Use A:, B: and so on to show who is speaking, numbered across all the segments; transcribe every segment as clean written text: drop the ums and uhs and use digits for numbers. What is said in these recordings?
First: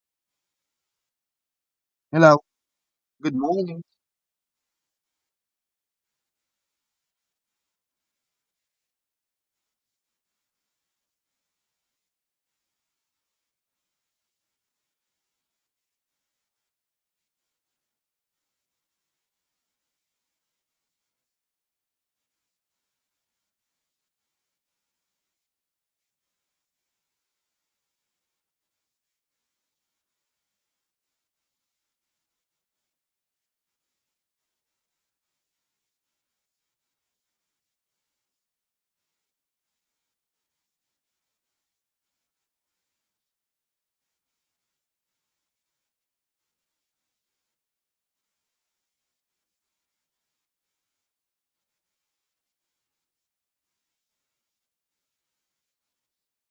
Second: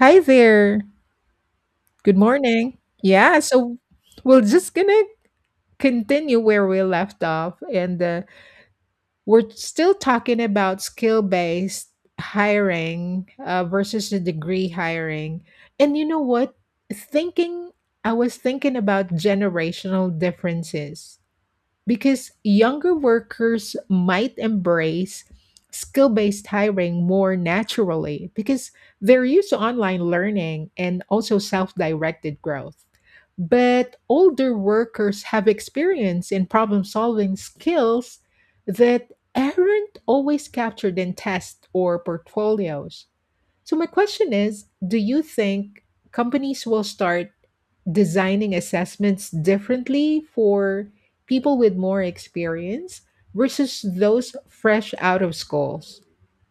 A: Hi there. Good
B: Hello.
A: morning.
B: Good
A: Yeah, so
B: morning.
A: we're just gonna continue where we left off, and we're still talking about skill-based hiring versus the degree hiring. And you know what? Thinking, I was thinking about generational differences because younger workers might embrace skill based hiring more naturally because they're used to online learning and also self directed growth. But older workers have experience in problem solving skills that aren't always captured in tests or portfolios. So, my question is, do you think companies will start designing assessments differently for people with more experience versus those fresh out of schools?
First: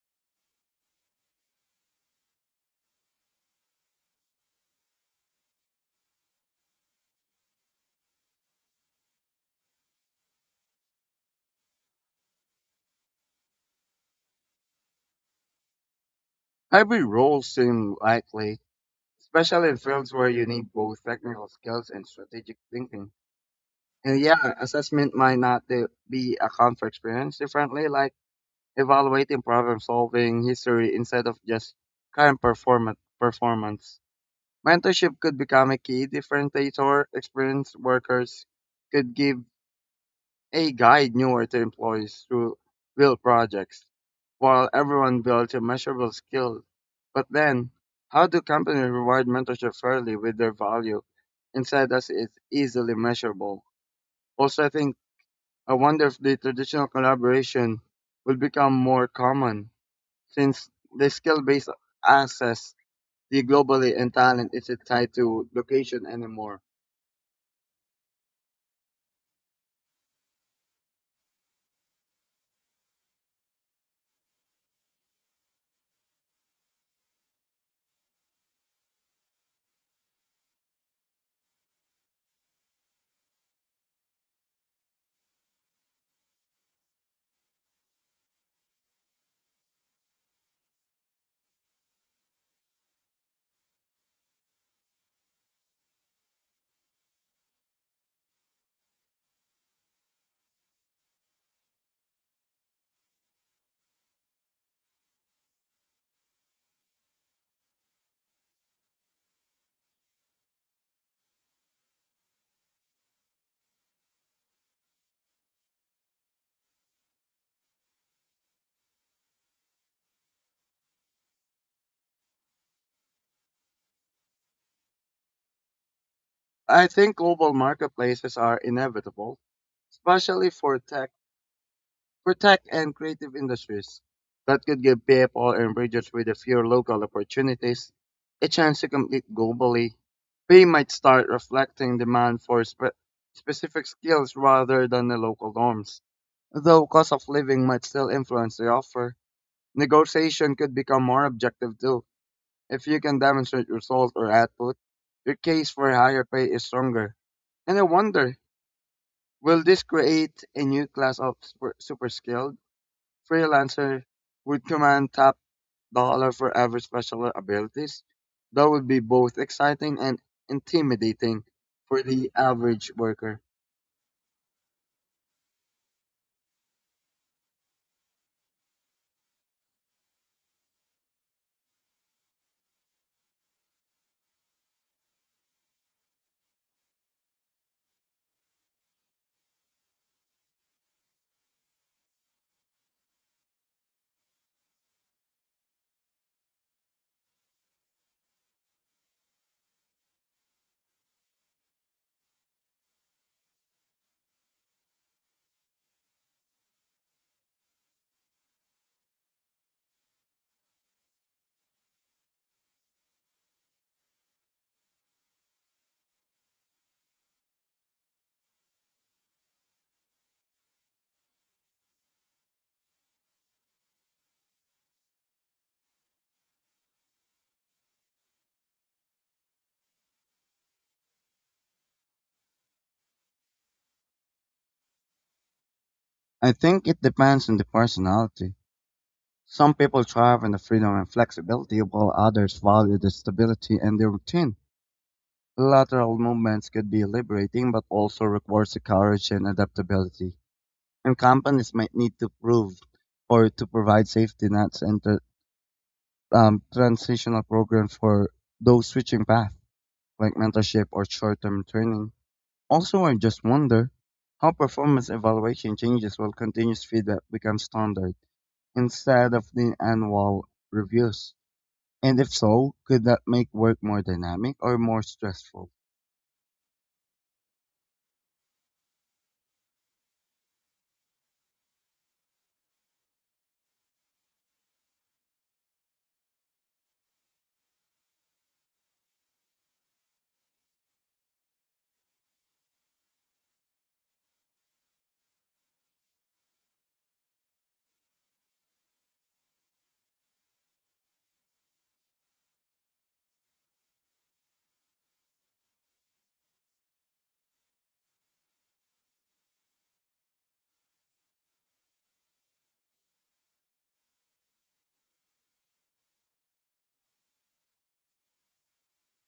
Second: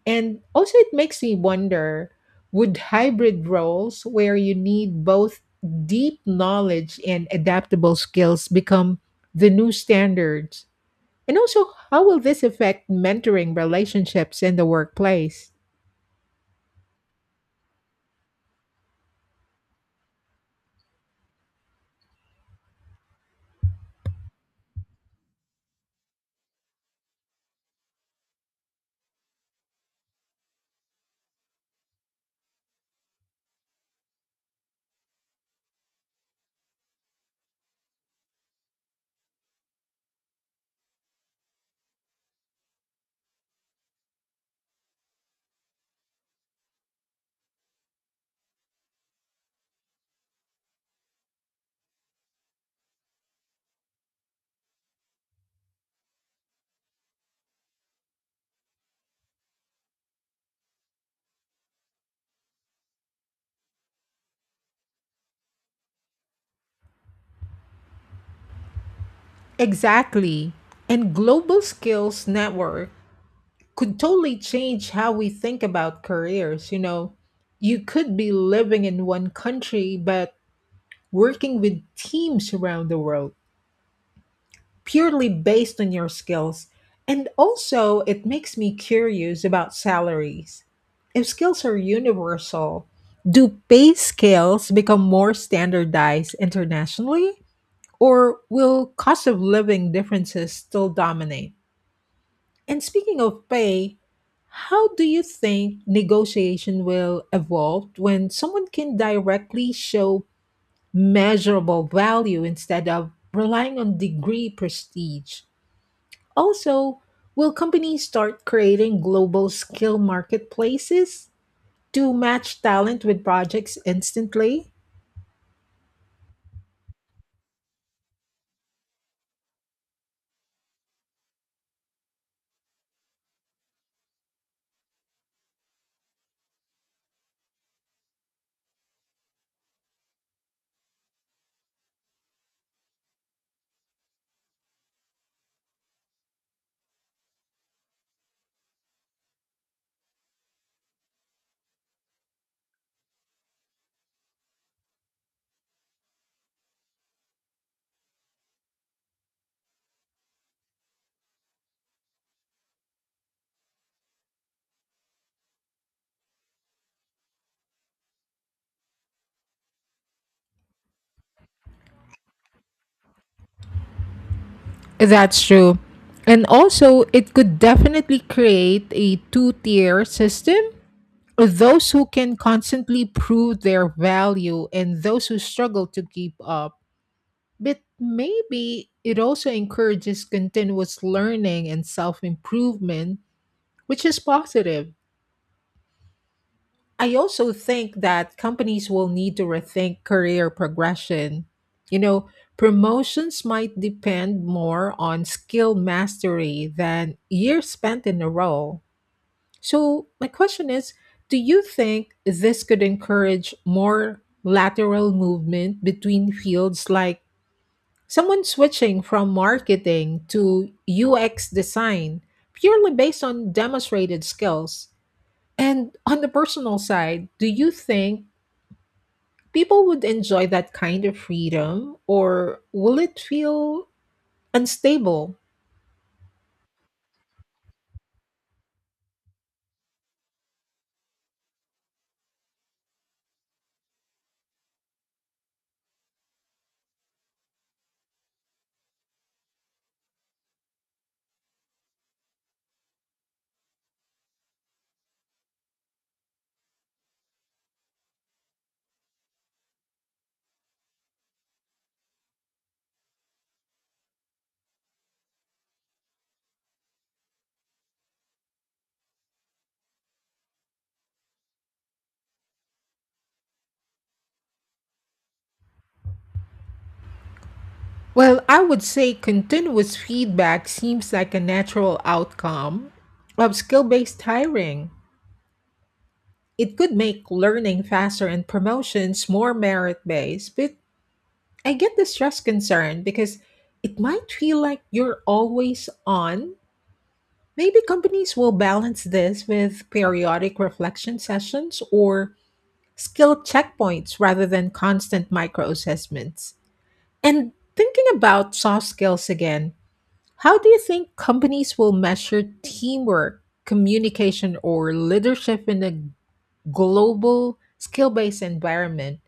A: And also, it makes me wonder, would hybrid roles where you need both deep knowledge and adaptable skills become the new standards? And also, how will this affect mentoring relationships in the workplace?
B: Hybrid roles seem likely, especially in fields where you need both technical skills and strategic thinking. And yeah, assessment might not de- be account for experience differently, like evaluating problem solving history instead of just current performance. Performance mentorship could become a key differentiator. Experienced workers could give a guide newer to employees through build projects, while everyone builds a measurable skill. But then, how do companies reward mentorship fairly with their value instead as it's easily measurable? Also, I wonder if the traditional collaboration will become more common since the skill-based access the globally and talent isn't tied to location anymore.
A: Exactly. And global skills networks could totally change how we think about careers. You know, you could be living in one country, but working with teams around the world purely based on your skills. And also, it makes me curious about salaries. If skills are universal, do pay scales become more standardized internationally, or will cost of living differences still dominate? And speaking of pay, how do you think negotiation will evolve when someone can directly show measurable value instead of relying on degree prestige? Also, will companies start creating global skill marketplaces to match talent with projects instantly?
B: I think global marketplaces are inevitable, especially for tech and creative industries. That could give people and regions with a few local opportunities a chance to compete globally. We might start reflecting demand for specific skills rather than the local norms. Though cost of living might still influence the offer, negotiation could become more objective too. If you can demonstrate result or output, your case for higher pay is stronger. And I wonder, will this create a new class of super skilled freelancer would command top dollar for every special abilities. That would be both exciting and intimidating for the average worker.
A: That's true. And also, it could definitely create a two tier system, those who can constantly prove their value and those who struggle to keep up. But maybe it also encourages continuous learning and self improvement, which is positive. I also think that companies will need to rethink career progression. You know, promotions might depend more on skill mastery than years spent in a role. So, my question is, do you think this could encourage more lateral movement between fields, like someone switching from marketing to UX design purely based on demonstrated skills? And on the personal side, do you think people would enjoy that kind of freedom, or will it feel unstable?
B: I think it depends on the personality. Some people thrive on the freedom and flexibility, while others value the stability and the routine. Lateral movements could be liberating, but also requires the courage and adaptability. And companies might need to prove or to provide safety nets and transitional program for those switching path, like mentorship or short-term training. Also, I just wonder how performance evaluation changes while continuous feedback becomes standard instead of the annual reviews. And if so, could that make work more dynamic or more stressful?
A: Well, I would say continuous feedback seems like a natural outcome of skill based hiring. It could make learning faster and promotions more merit based, but I get the stress concern because it might feel like you're always on. Maybe companies will balance this with periodic reflection sessions or skill checkpoints rather than constant micro assessments. And thinking about soft skills again, how do you think companies will measure teamwork, communication, or leadership in a global skill based environment?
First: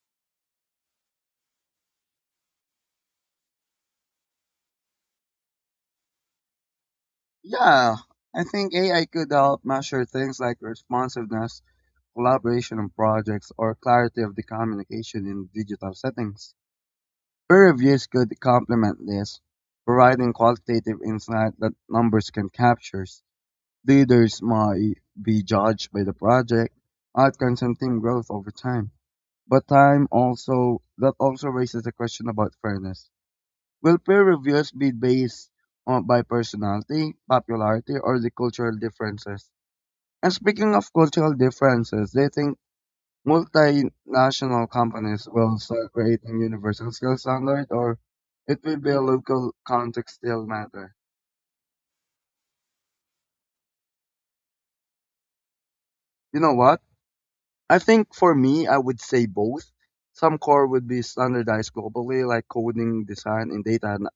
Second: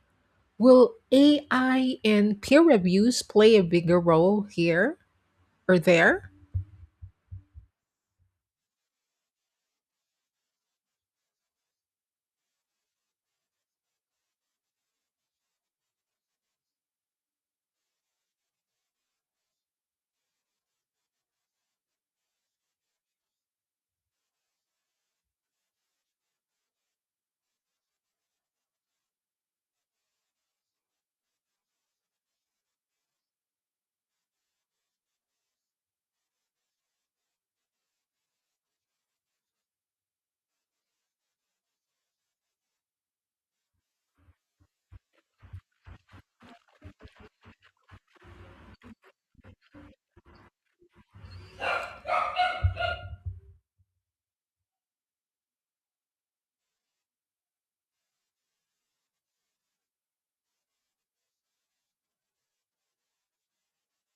A: Will AI and peer reviews play a bigger role here or there?
B: Yeah, I think AI could help measure things like responsiveness, collaboration on projects, or clarity of the communication in digital settings. Peer reviews could complement this, providing qualitative insight that numbers can capture. Leaders might be judged by the project, outcomes and team growth over time. But time also that also raises a question about fairness. Will peer reviews be based on by personality, popularity, or the cultural differences? And speaking of cultural differences, do you think multinational companies will start creating universal skill standard or it will be a local context still matter. You know what? I think for me, I would say both. Some core would be standardized globally, like coding, design, and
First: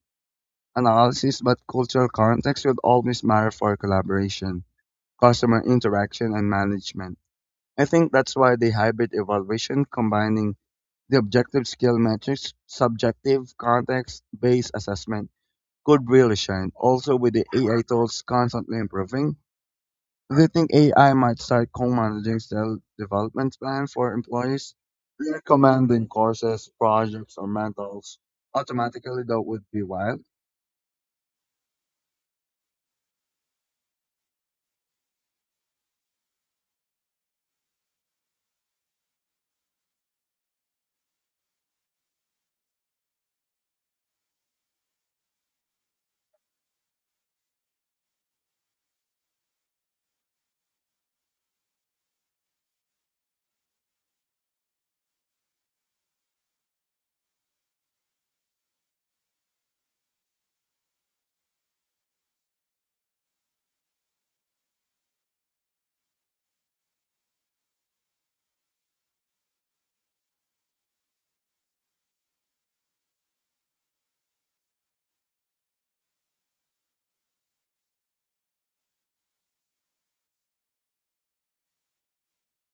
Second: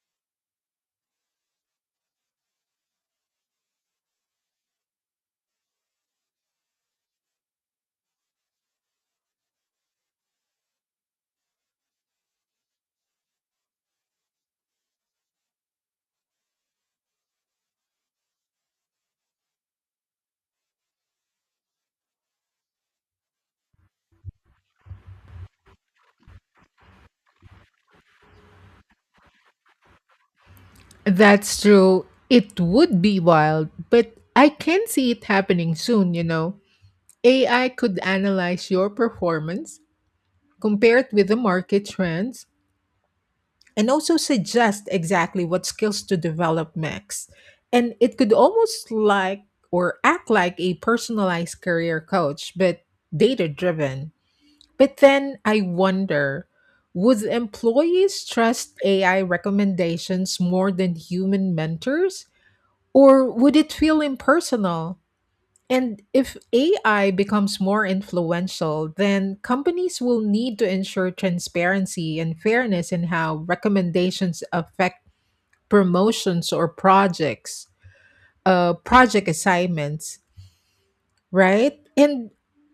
B: analysis, but cultural context would always matter for collaboration, customer interaction, and management. I think that's why the hybrid evaluation combining the objective skill metrics, subjective context based assessment could really shine. Also, with the AI tools constantly improving, do you think AI might start co-managing self development plans for employees, recommending courses, projects, or mentors automatically? That would be wild.
A: That's true. It would be wild, but I can see it happening soon, you know. AI could analyze your performance, compare it with the market trends, and also suggest exactly what skills to develop next. And it could almost like or act like a personalized career coach, but data driven. But then I wonder, would employees trust AI recommendations more than human mentors? Or would it feel impersonal? And if AI becomes more influential, then companies will need to ensure transparency and fairness in how recommendations affect promotions or projects, project assignments, right? And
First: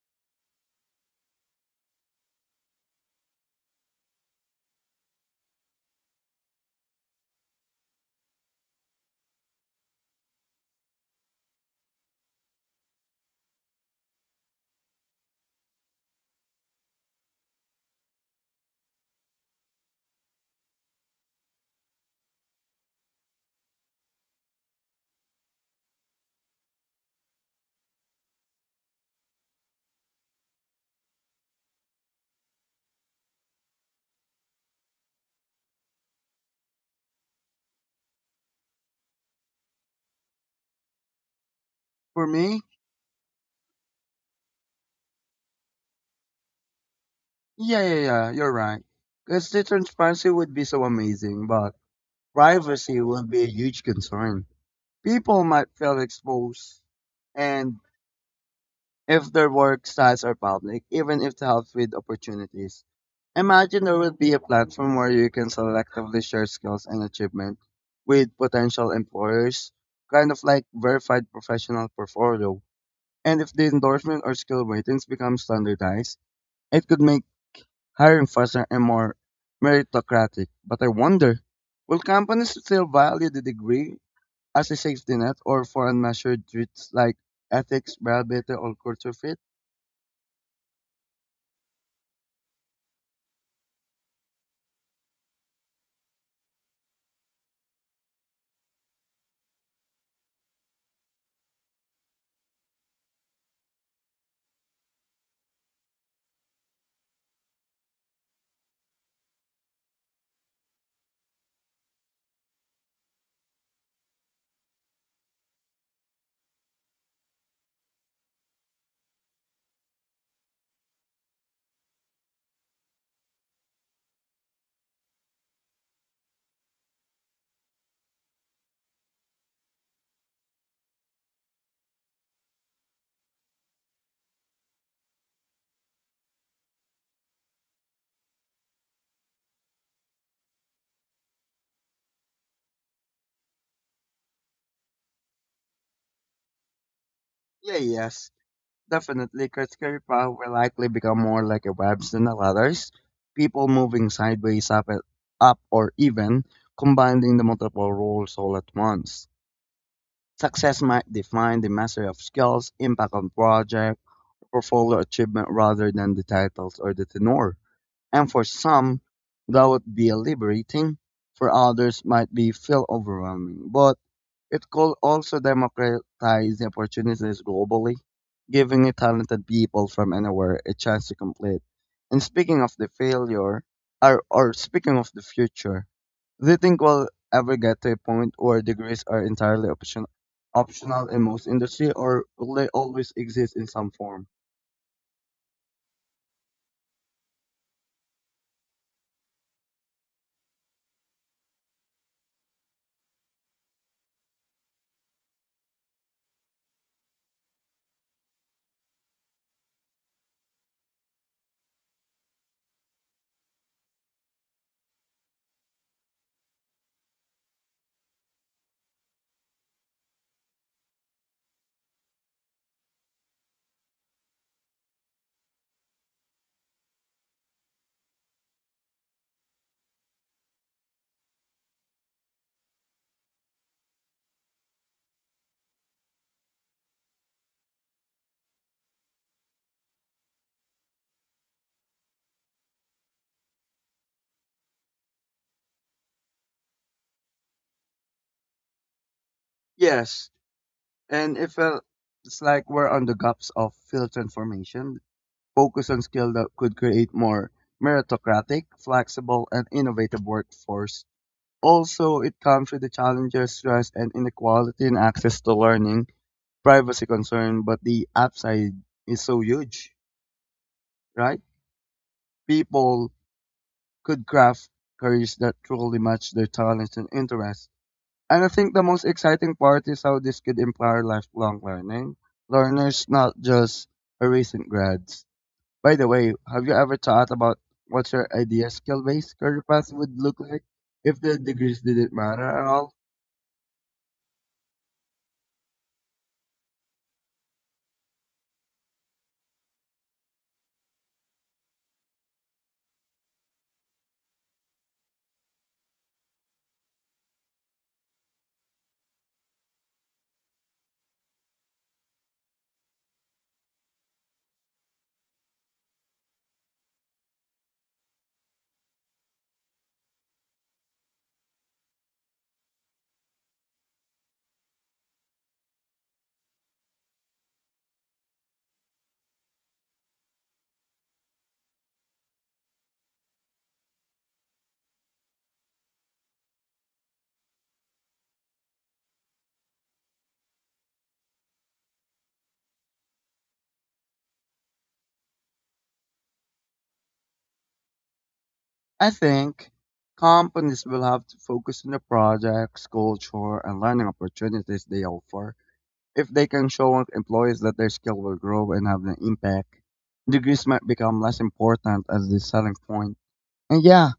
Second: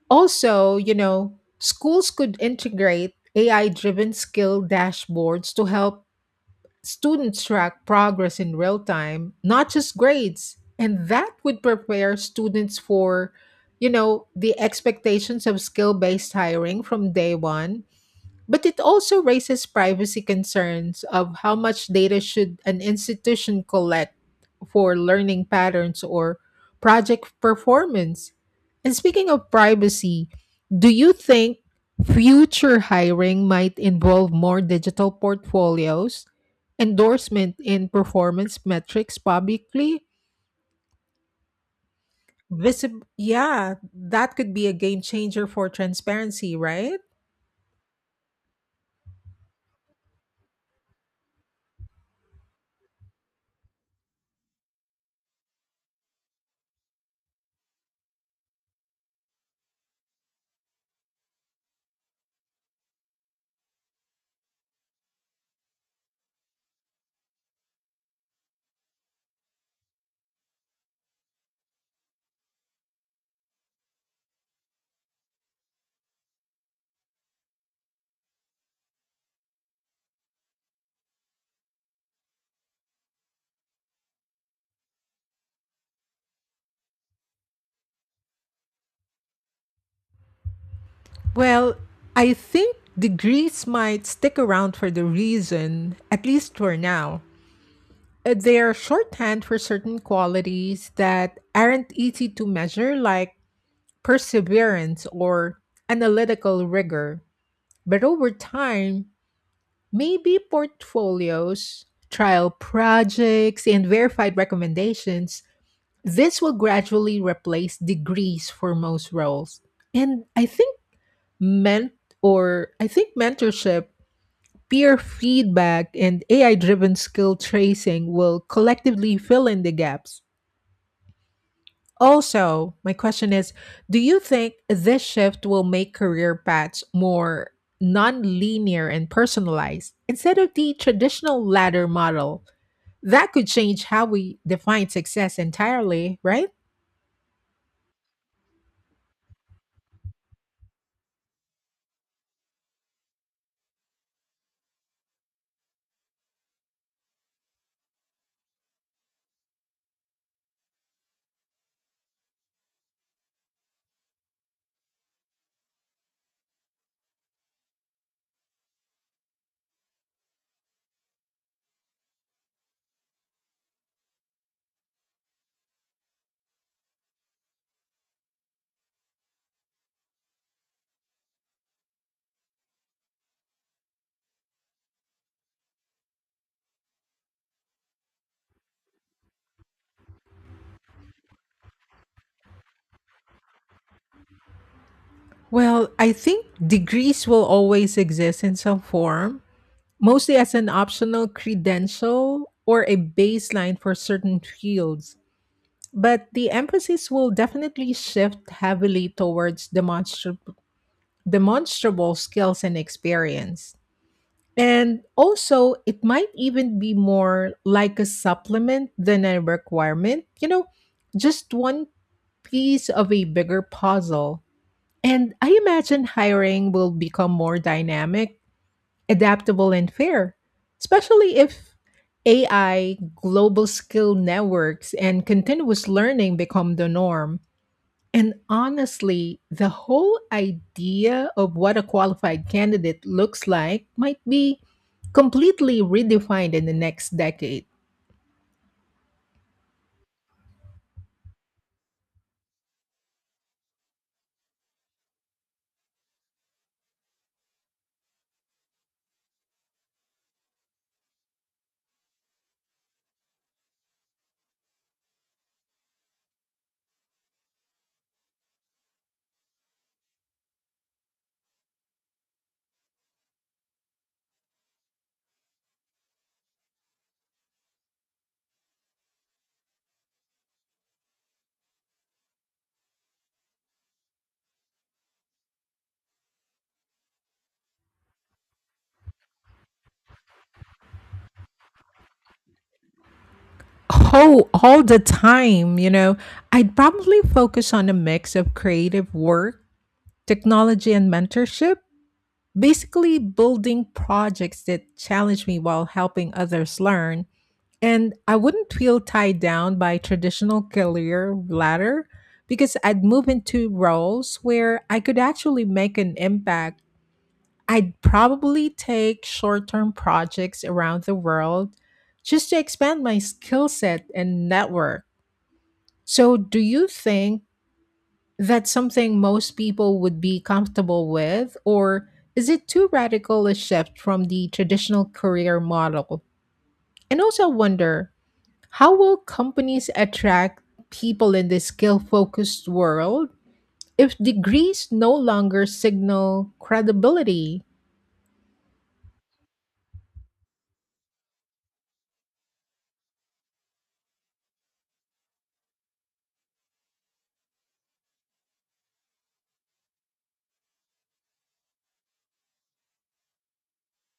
A: also, you know, schools could integrate AI driven skill dashboards to help students track progress in real time, not just grades. And that would prepare students for, you know, the expectations of skill based hiring from day one. But it also raises privacy concerns of how much data should an institution collect for learning patterns or project performance. And speaking of privacy, do you think future hiring might involve more digital portfolios, endorsement in performance metrics publicly?
B: For me,
A: Yeah, that could be a game changer for transparency, right?
B: yeah, yeah, yeah, you're right. Because the transparency would be so amazing, but privacy would be a huge concern. People might feel exposed, and if their work sites are public, even if it helps with opportunities. Imagine there would be a platform where you can selectively share skills and achievement with potential employers, kind of like verified professional portfolio. And if the endorsement or skill ratings become standardized, it could make hiring faster and more meritocratic. But I wonder, will companies still value the degree as a safety net or for unmeasured traits like ethics, reliability, or culture fit?
A: Well, I think degrees might stick around for the reason, at least for now. They are shorthand for certain qualities that aren't easy to measure, like perseverance or analytical rigor. But over time, maybe portfolios, trial projects, and verified recommendations, this will gradually replace degrees for most roles. And meant I think mentorship, peer feedback, and AI driven skill tracing will collectively fill in the gaps. Also, my question is, do you think this shift will make career paths more non linear and personalized instead of the traditional ladder model? That could change how we define success entirely, right?
B: Yeah, yes. Definitely, Skirpa will likely become more like a webs than the ladders. People moving up or even combining the multiple roles all at once. Success might define the mastery of skills, impact on project, portfolio achievement rather than the titles or the tenor. And for some, that would be liberating. For others, might be feel overwhelming. But it could also democratize opportunities globally, giving talented people from anywhere a chance to compete. And speaking of the failure, or speaking of the future, do you think we'll ever get to a point where degrees are optional in most industry, or will they always exist in some form?
A: Well, I think degrees will always exist in some form, mostly as an optional credential or a baseline for certain fields. But the emphasis will definitely shift heavily towards demonstrable skills and experience. And also, it might even be more like a supplement than a requirement, you know, just one piece of a bigger puzzle. And I imagine hiring will become more dynamic, adaptable, and fair, especially if AI, global skill networks, and continuous learning become the norm. And honestly, the whole idea of what a qualified candidate looks like might be completely redefined in the next decade.
B: Yes, and it's like we're on the gaps of field transformation focus on skills that could create more meritocratic, flexible, and innovative workforce. Also, it comes with the challenges, stress, and inequality in access to learning, privacy concern, but the upside is so huge, right? People could craft careers that truly match their talents and interests. And I think the most exciting part is how this could empower lifelong learning. Learners, not just a recent grads. By the way, have you ever thought about what your ideal skill based career path would look like if the degrees didn't matter at all?
A: Oh, all the time. You know, I'd probably focus on a mix of creative work, technology, and mentorship, basically building projects that challenge me while helping others learn. And I wouldn't feel tied down by traditional career ladder because I'd move into roles where I could actually make an impact. I'd probably take short term projects around the world just to expand my skill set and network. So, do you think that's something most people would be comfortable with, or is it too radical a shift from the traditional career model? And also, wonder, how will companies attract people in this skill focused world if degrees no longer signal credibility?
B: I think companies will have to focus on the projects, culture, and learning opportunities they offer. If they can show employees that their skill will grow and have an impact, degrees might become less important as the selling point. And yeah,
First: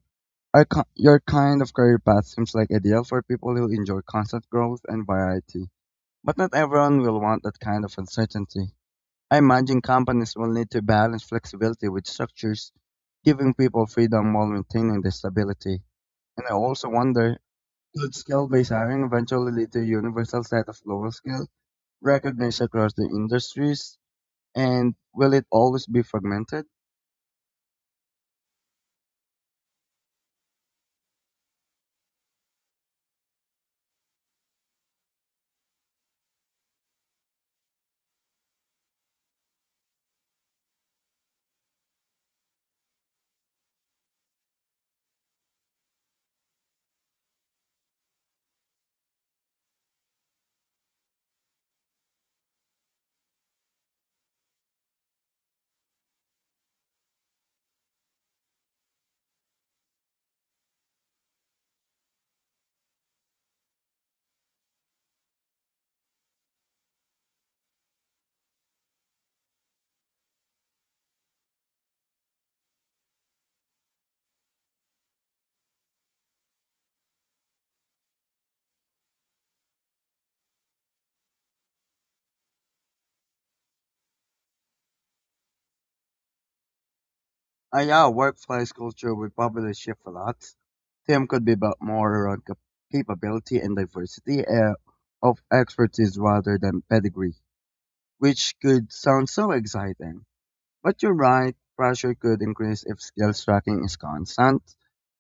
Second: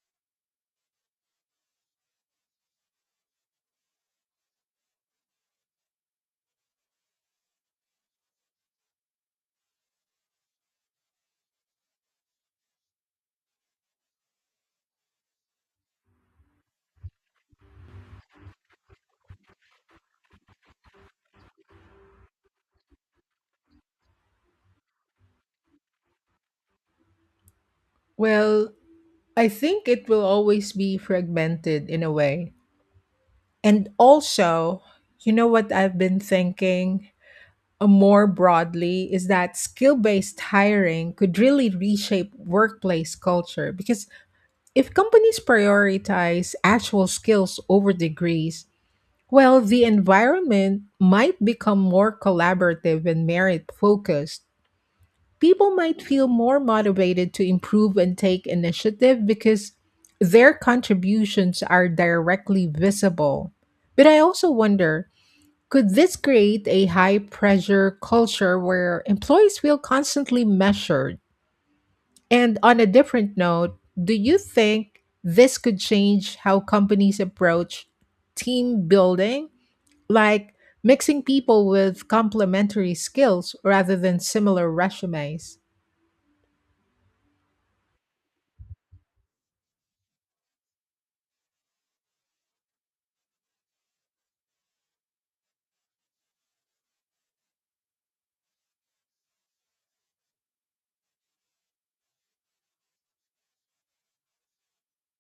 B: your kind of career path seems like ideal for people who enjoy constant growth and variety. But not everyone will want that kind of uncertainty. I imagine companies will need to balance flexibility with structures, giving people freedom while maintaining their stability. And I also wonder could skill based hiring eventually lead to a universal set of global skills recognized across the industries? And will it always be fragmented?
A: Well, I think it will always be fragmented in a way. And also, you know what I've been thinking? More broadly is that skill based hiring could really reshape workplace culture because if companies prioritize actual skills over degrees, well, the environment might become more collaborative and merit focused. People might feel more motivated to improve and take initiative because their contributions are directly visible. But I also wonder, could this create a high pressure culture where employees feel constantly measured? And on a different note, do you think this could change how companies approach team building, like mixing people with complementary skills rather than similar resumes?
B: Ah, yeah, workplace culture will probably shift a lot. Team could be about more around capability and diversity of expertise rather than pedigree, which could sound so exciting. But you're right, pressure could increase if skills tracking is constant.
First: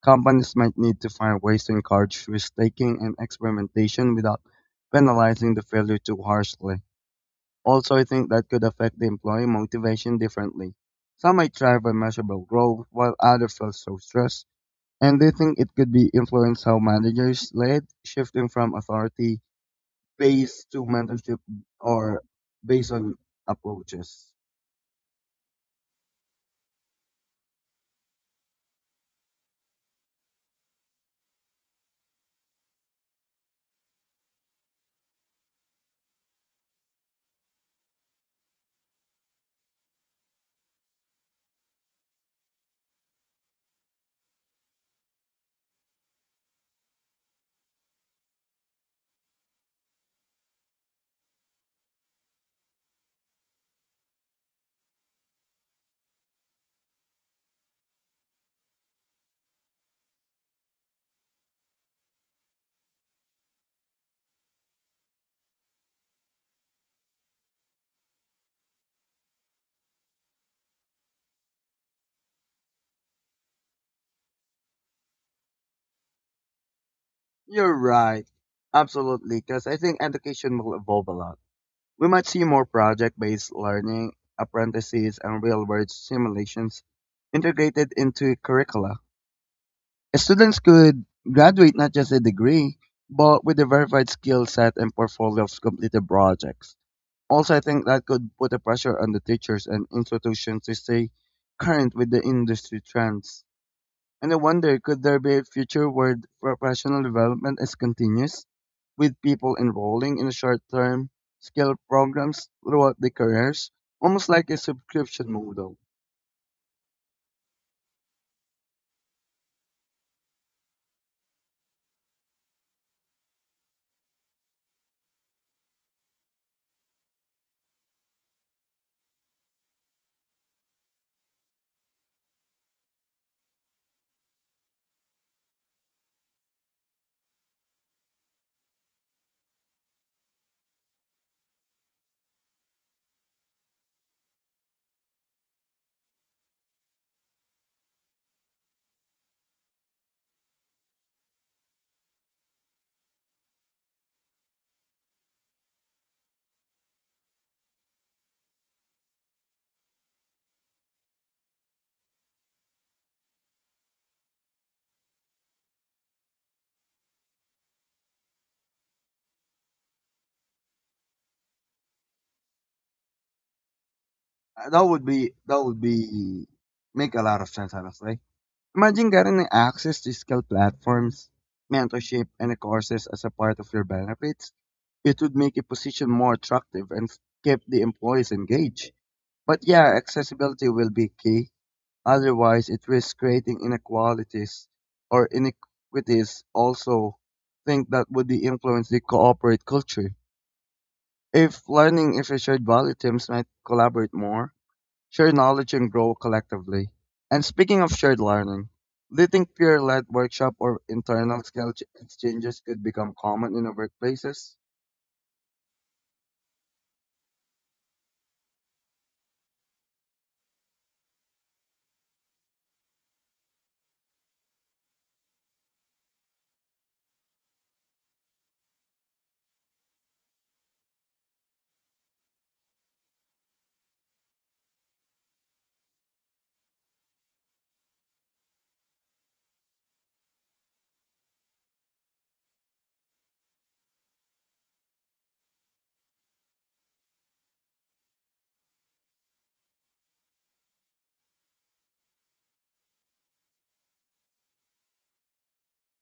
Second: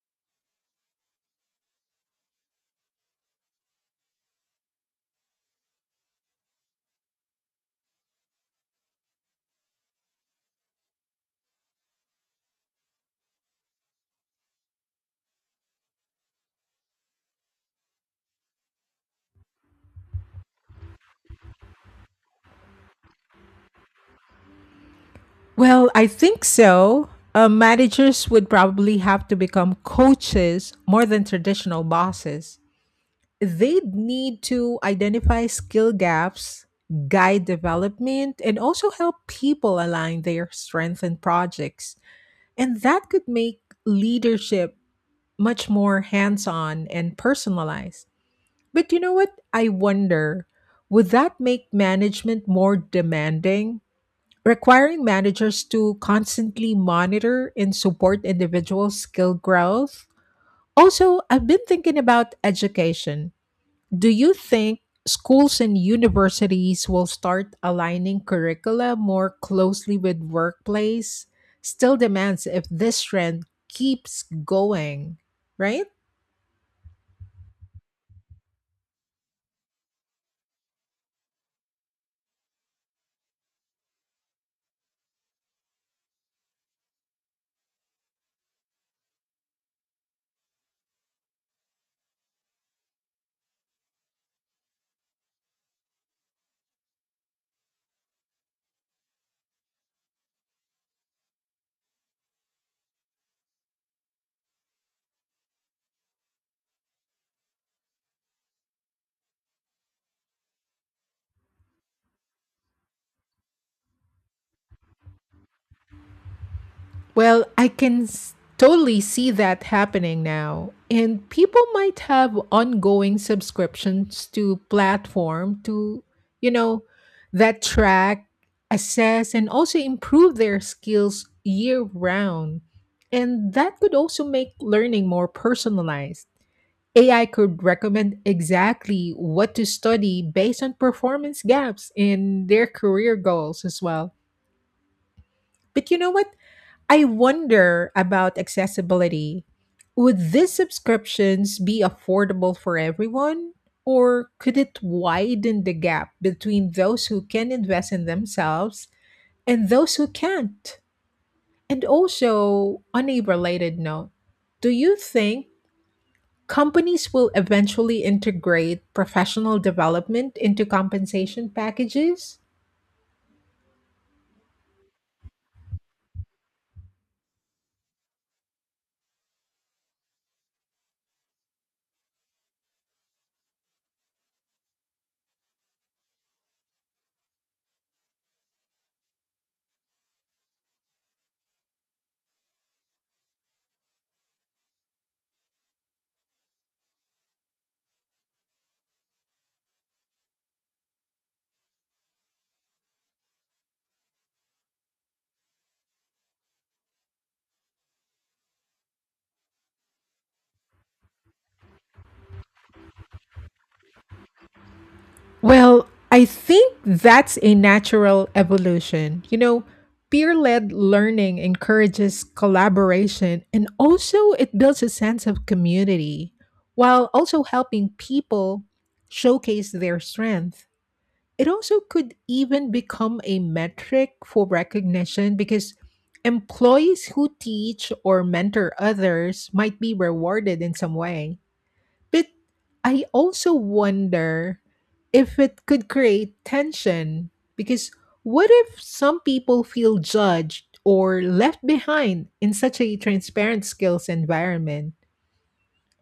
B: Companies might need to find ways to encourage risk taking and experimentation without penalizing the failure too harshly. Also, I think that could affect the employee motivation differently. Some might thrive on measurable growth, while others feel so stressed. And they think it could be influence how managers lead, shifting from authority based to mentorship or based on approaches.
A: Well, I think so. Managers would probably have to become coaches more than traditional bosses. They'd need to identify skill gaps, guide development, and also help people align their strengths and projects. And that could make leadership much more hands on and personalized. But you know what? I wonder, would that make management more demanding? Requiring managers to constantly monitor and support individual skill growth. Also, I've been thinking about education, do you think schools and universities will start aligning curricula more closely with workplace still demands if this trend keeps going, right?
B: You're right. Absolutely. Because I think education will evolve a lot. We might see more project based learning, apprentices, and real world simulations integrated into curricula. Students could graduate not just a degree, but with a verified skill set and portfolio of completed projects. Also, I think that could put a pressure on the teachers and institutions to stay current with the industry trends. And I wonder could there be a future where professional development is continuous, with people enrolling in short term skill programs throughout their careers, almost like a subscription model?
A: Well, totally see that happening now. And people might have ongoing subscriptions to platform to, you know, that track, assess, and also improve their skills year round. And that could also make learning more personalized. AI could recommend exactly what to study based on performance gaps in their career goals as well. But you know what? I wonder about accessibility. Would these subscriptions be affordable for everyone? Or could it widen the gap between those who can invest in themselves and those who can't? And also, on a related note, do you think companies will eventually integrate professional development into compensation packages?
B: That would make a lot of sense, honestly. Imagine getting access to skill platforms, mentorship, and courses as a part of your benefits. It would make a position more attractive and keep the employees engaged. But yeah, accessibility will be key. Otherwise it risks creating inequalities or inequities also think that would influence the cooperate culture. If learning if a shared value teams might collaborate more, share knowledge and grow collectively. And speaking of shared learning, do you think peer-led workshop or internal exchanges could become common in the workplaces?
A: Well, I think that's a natural evolution. You know, peer led learning encourages collaboration and also it builds a sense of community while also helping people showcase their strength. It also could even become a metric for recognition because employees who teach or mentor others might be rewarded in some way. But I also wonder if it could create tension because what if some people feel judged or left behind in such a transparent skills environment?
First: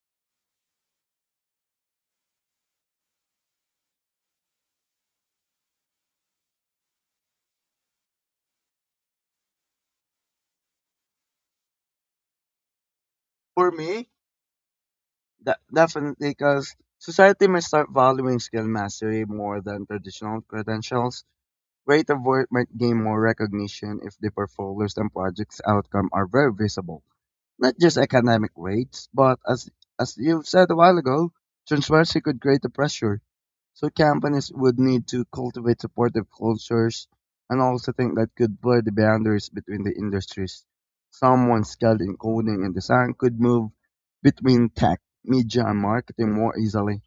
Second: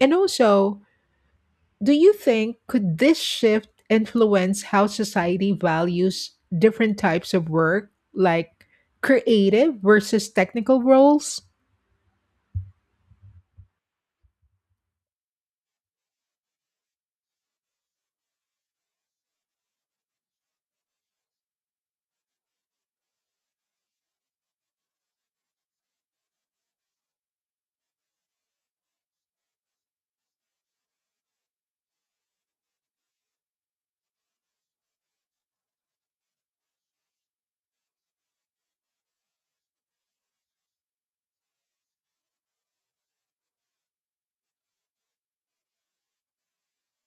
A: And also, do you think, could this shift influence how society values different types of work like creative versus technical roles?
B: For me, that definitely because society may start valuing skill mastery more than traditional credentials. Rate Award might gain more recognition if the portfolio's and project's outcome are very visible. Not just academic grades, but as you said a while ago, transparency could create the pressure. So companies would need to cultivate supportive cultures and also think that could blur the boundaries between the industries. Someone skilled in coding and design could move between tech, media and marketing more easily.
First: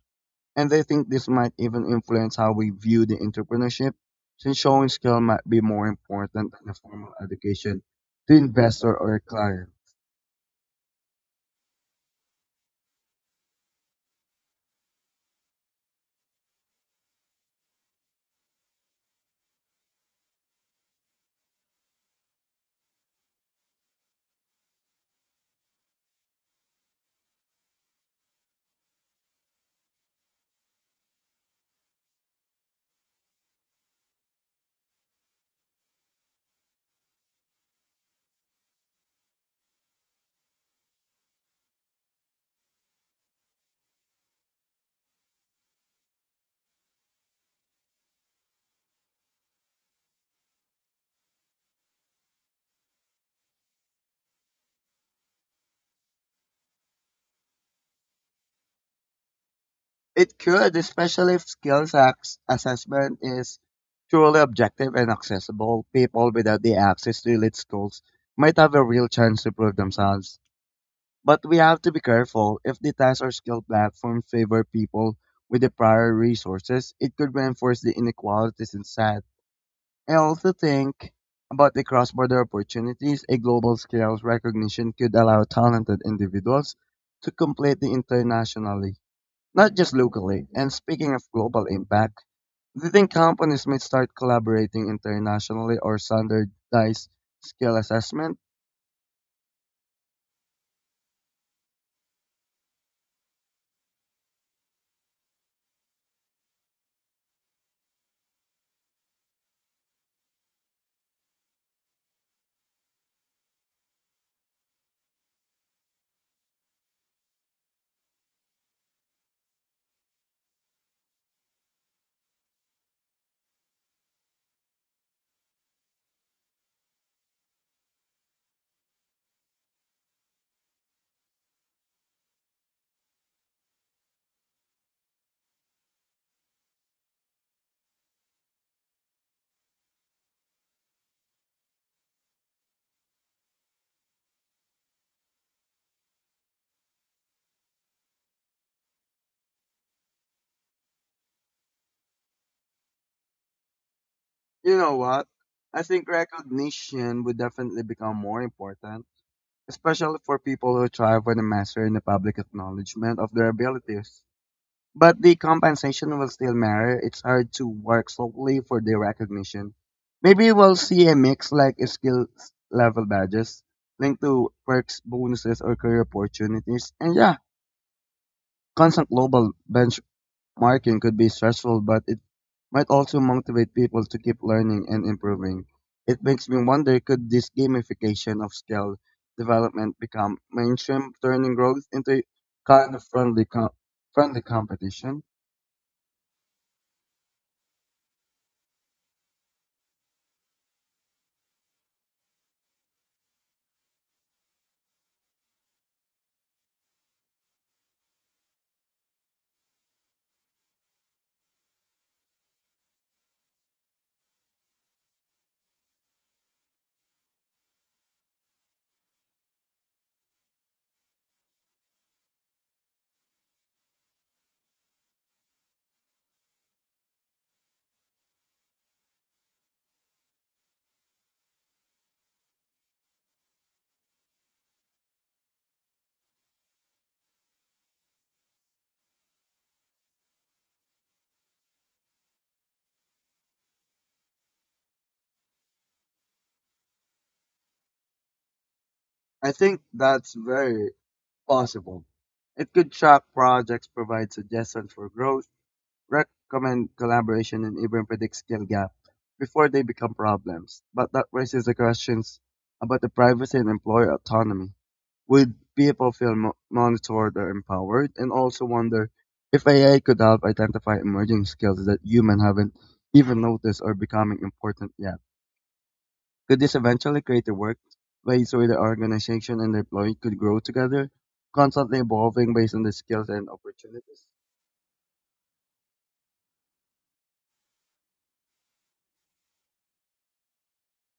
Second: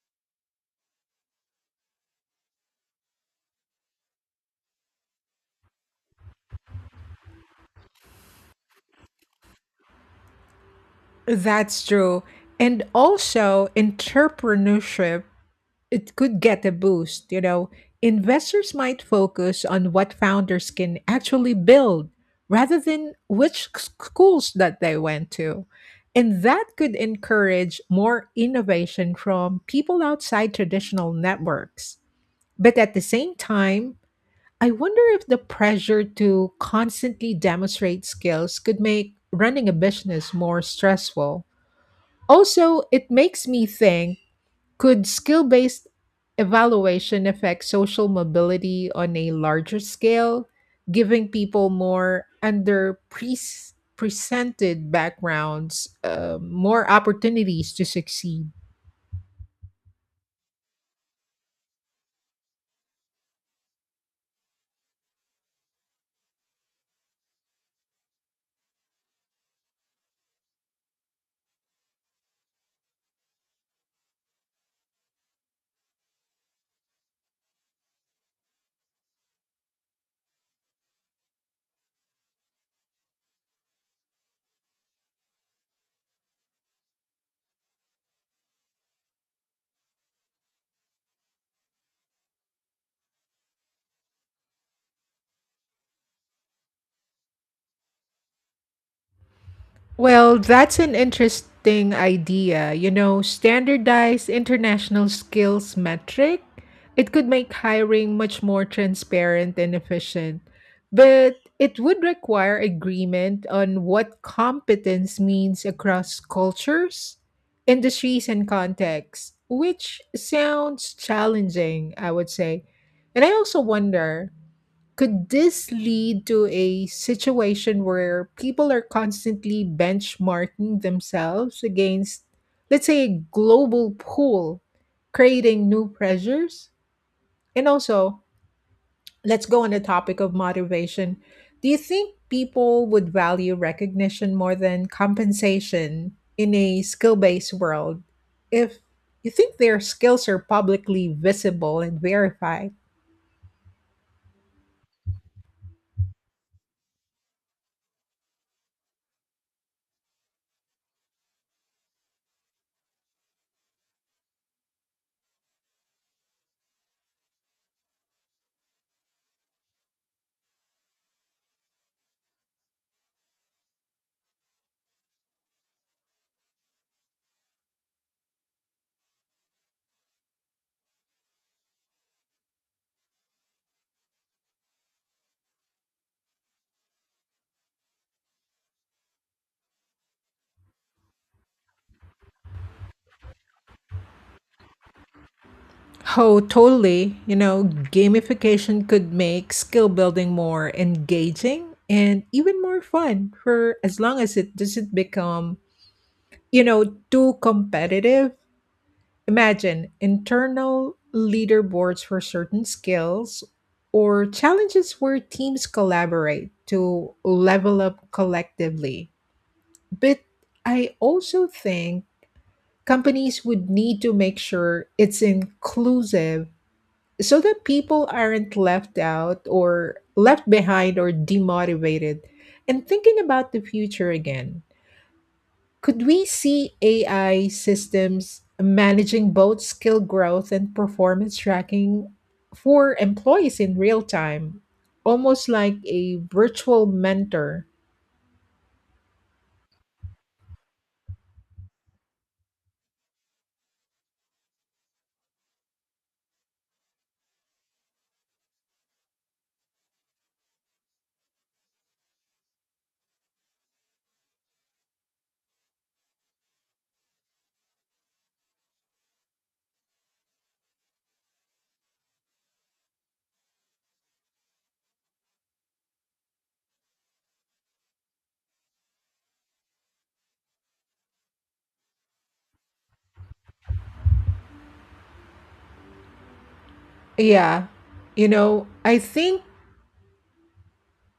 B: And I think this might even influence how we view the entrepreneurship, since showing skill might be more important than a formal education to investor or a client.
A: That's true. And also, entrepreneurship, it could get a boost. You know, investors might focus on what founders can actually build rather than which schools that they went to. And that could encourage more innovation from people outside traditional networks. But at the same time, I wonder if the pressure to constantly demonstrate skills could make running a business more stressful. Also, it makes me think, could skill based evaluation affect social mobility on a larger scale, giving people more under pre presented backgrounds, more opportunities to succeed?
B: It could, especially if skills acts assessment is truly objective and accessible. People without the access to elite schools might have a real chance to prove themselves. But we have to be careful. If the test or skill platform favor people with the prior resources, it could reinforce the inequalities in society. I also think about the cross border opportunities a global scale recognition could allow talented individuals to complete the internationally, not just locally. And speaking of global impact, do you think companies might start collaborating internationally or standardize skill assessment?
A: Well, that's an interesting idea. You know, standardized international skills metric, it could make hiring much more transparent and efficient, but it would require agreement on what competence means across cultures, industries, and contexts, which sounds challenging, I would say. And I also wonder, could this lead to a situation where people are constantly benchmarking themselves against, let's say, a global pool, creating new pressures? And also, let's go on the topic of motivation. Do you think people would value recognition more than compensation in a skill based world if you think their skills are publicly visible and verified?
B: You know what? I think recognition would definitely become more important, especially for people who thrive when a master in the public acknowledgement of their abilities. But the compensation will still matter. It's hard to work solely for the recognition. Maybe we'll see a mix like skill level badges linked to perks, bonuses, or career opportunities. And yeah, constant global benchmarking could be stressful, but it might also motivate people to keep learning and improving. It makes me wonder could this gamification of skill development become mainstream, turning growth into kind of friendly competition?
A: Oh, totally. You know, gamification could make skill building more engaging and even more fun for as long as it doesn't become, you know, too competitive. Imagine internal leaderboards for certain skills or challenges where teams collaborate to level up collectively. But I also think companies would need to make sure it's inclusive so that people aren't left out or left behind or demotivated. And thinking about the future again, could we see AI systems managing both skill growth and performance tracking for employees in real time, almost like a virtual mentor?
B: I think that's very possible. It could track projects, provide suggestions for growth, recommend collaboration, and even predict skill gap before they become problems. But that raises the questions about the privacy and employer autonomy. Would people feel monitored or empowered? And also wonder if AI could help identify emerging skills that humans haven't even noticed or becoming important yet. Could this eventually create a workplace where the organization and the employee could grow together, constantly evolving based on the skills and opportunities?
A: Yeah. You know, I think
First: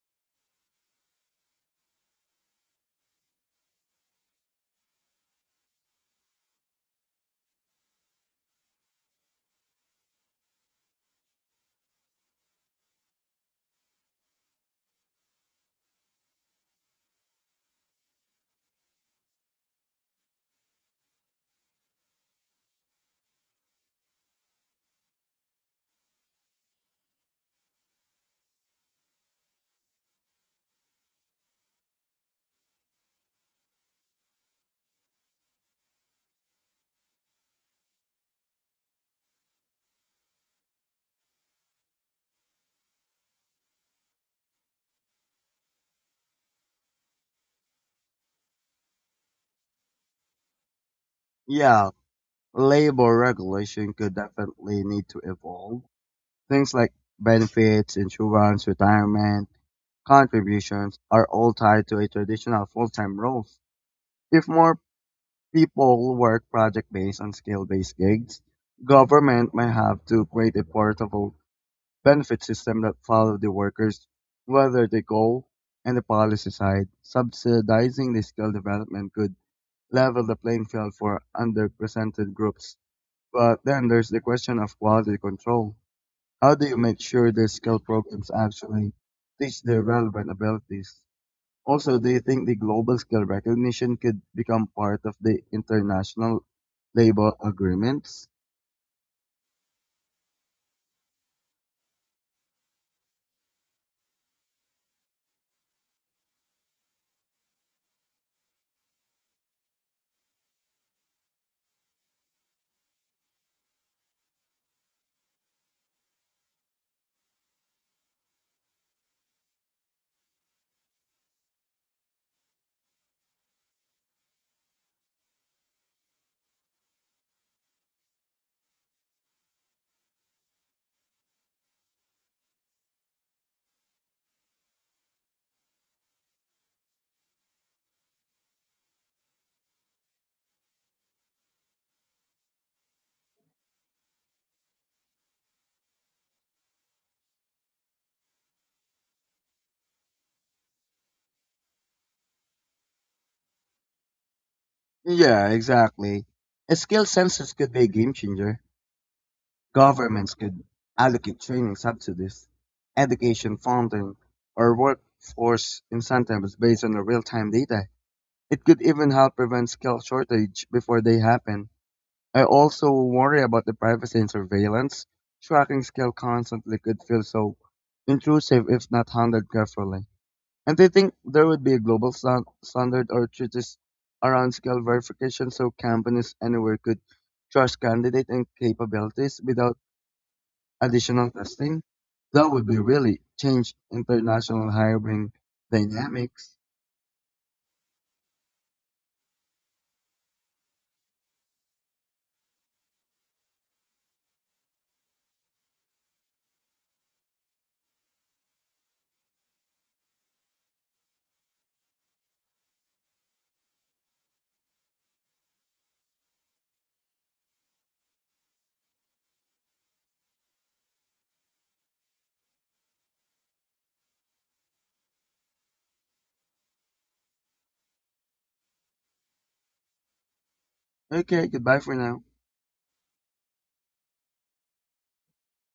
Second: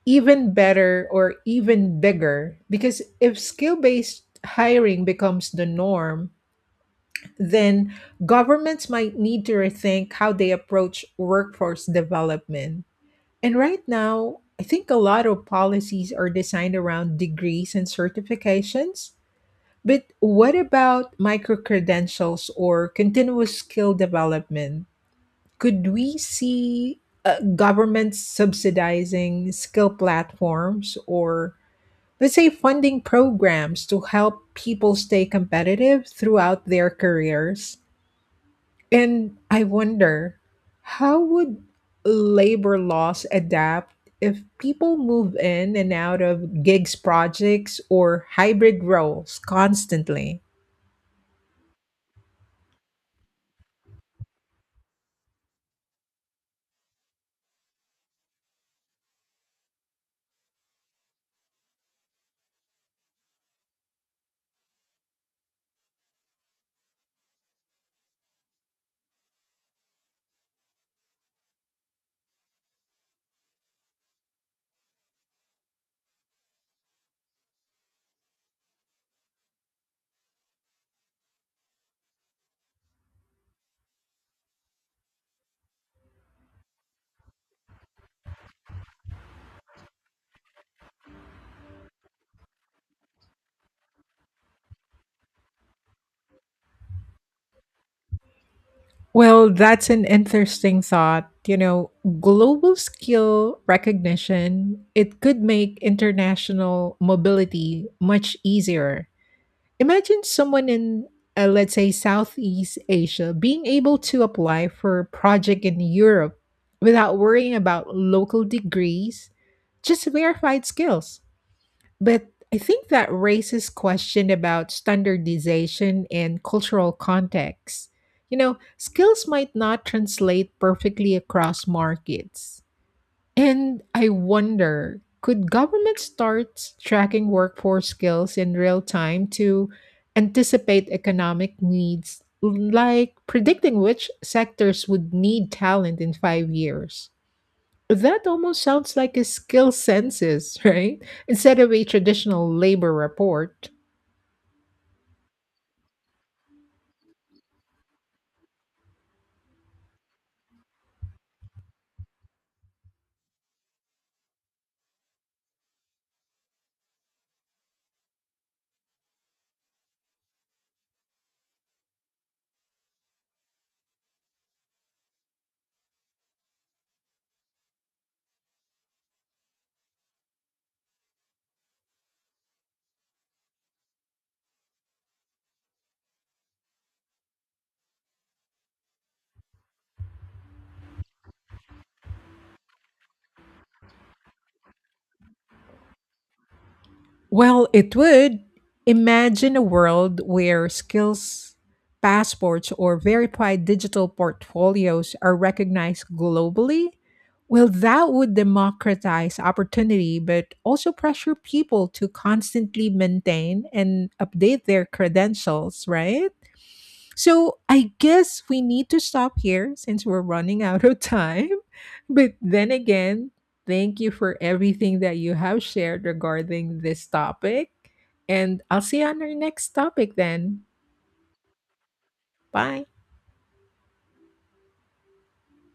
A: even better or even bigger because if skill based hiring becomes the norm, then governments might need to rethink how they approach workforce development. And right now, I think a lot of policies are designed around degrees and certifications. But what about micro credentials or continuous skill development? Could we see governments subsidizing skill platforms or, let's say, funding programs to help people stay competitive throughout their careers? And I wonder, how would labor laws adapt if people move in and out of gigs projects or hybrid roles constantly?
B: Yeah, labor regulation could definitely need to evolve. Things like benefits, insurance, retirement, contributions are all tied to a traditional full-time roles. If more people work project-based and skill-based gigs, government might have to create a portable benefit system that follow the workers, whether they go and the policy side. Subsidizing the skill development could level the playing field for underrepresented groups. But then there's the question of quality control. How do you make sure the skill programs actually teach the relevant abilities? Also, do you think the global skill recognition could become part of the international labor agreements?
A: Well, that's an interesting thought. You know, global skill recognition, it could make international mobility much easier. Imagine someone in, let's say, Southeast Asia being able to apply for a project in Europe without worrying about local degrees, just verified skills. But I think that raises question about standardization and cultural context. You know, skills might not translate perfectly across markets. And I wonder, could government start tracking workforce skills in real time to anticipate economic needs, like predicting which sectors would need talent in 5 years? That almost sounds like a skill census, right? Instead of a traditional labor report.
B: Yeah, exactly. A skill census could be a game changer. Governments could allocate training subsidies, education funding, or workforce incentives based on the real-time data. It could even help prevent skill shortage before they happen. I also worry about the privacy and surveillance. Tracking skill constantly could feel so intrusive if not handled carefully. And I think there would be a global standard or treatise around skill verification so companies anywhere could trust candidate and capabilities without additional testing, that would be really change international hiring dynamics.
A: Well, it would. Imagine a world where skills passports or verified digital portfolios are recognized globally. Well, that would democratize opportunity, but also pressure people to constantly maintain and update their credentials, right? So I guess we need to stop here since we're running out of time. But then again, thank you for everything that you have shared regarding this topic. And I'll see you on our next topic then.
B: Okay, goodbye for now.
A: Bye.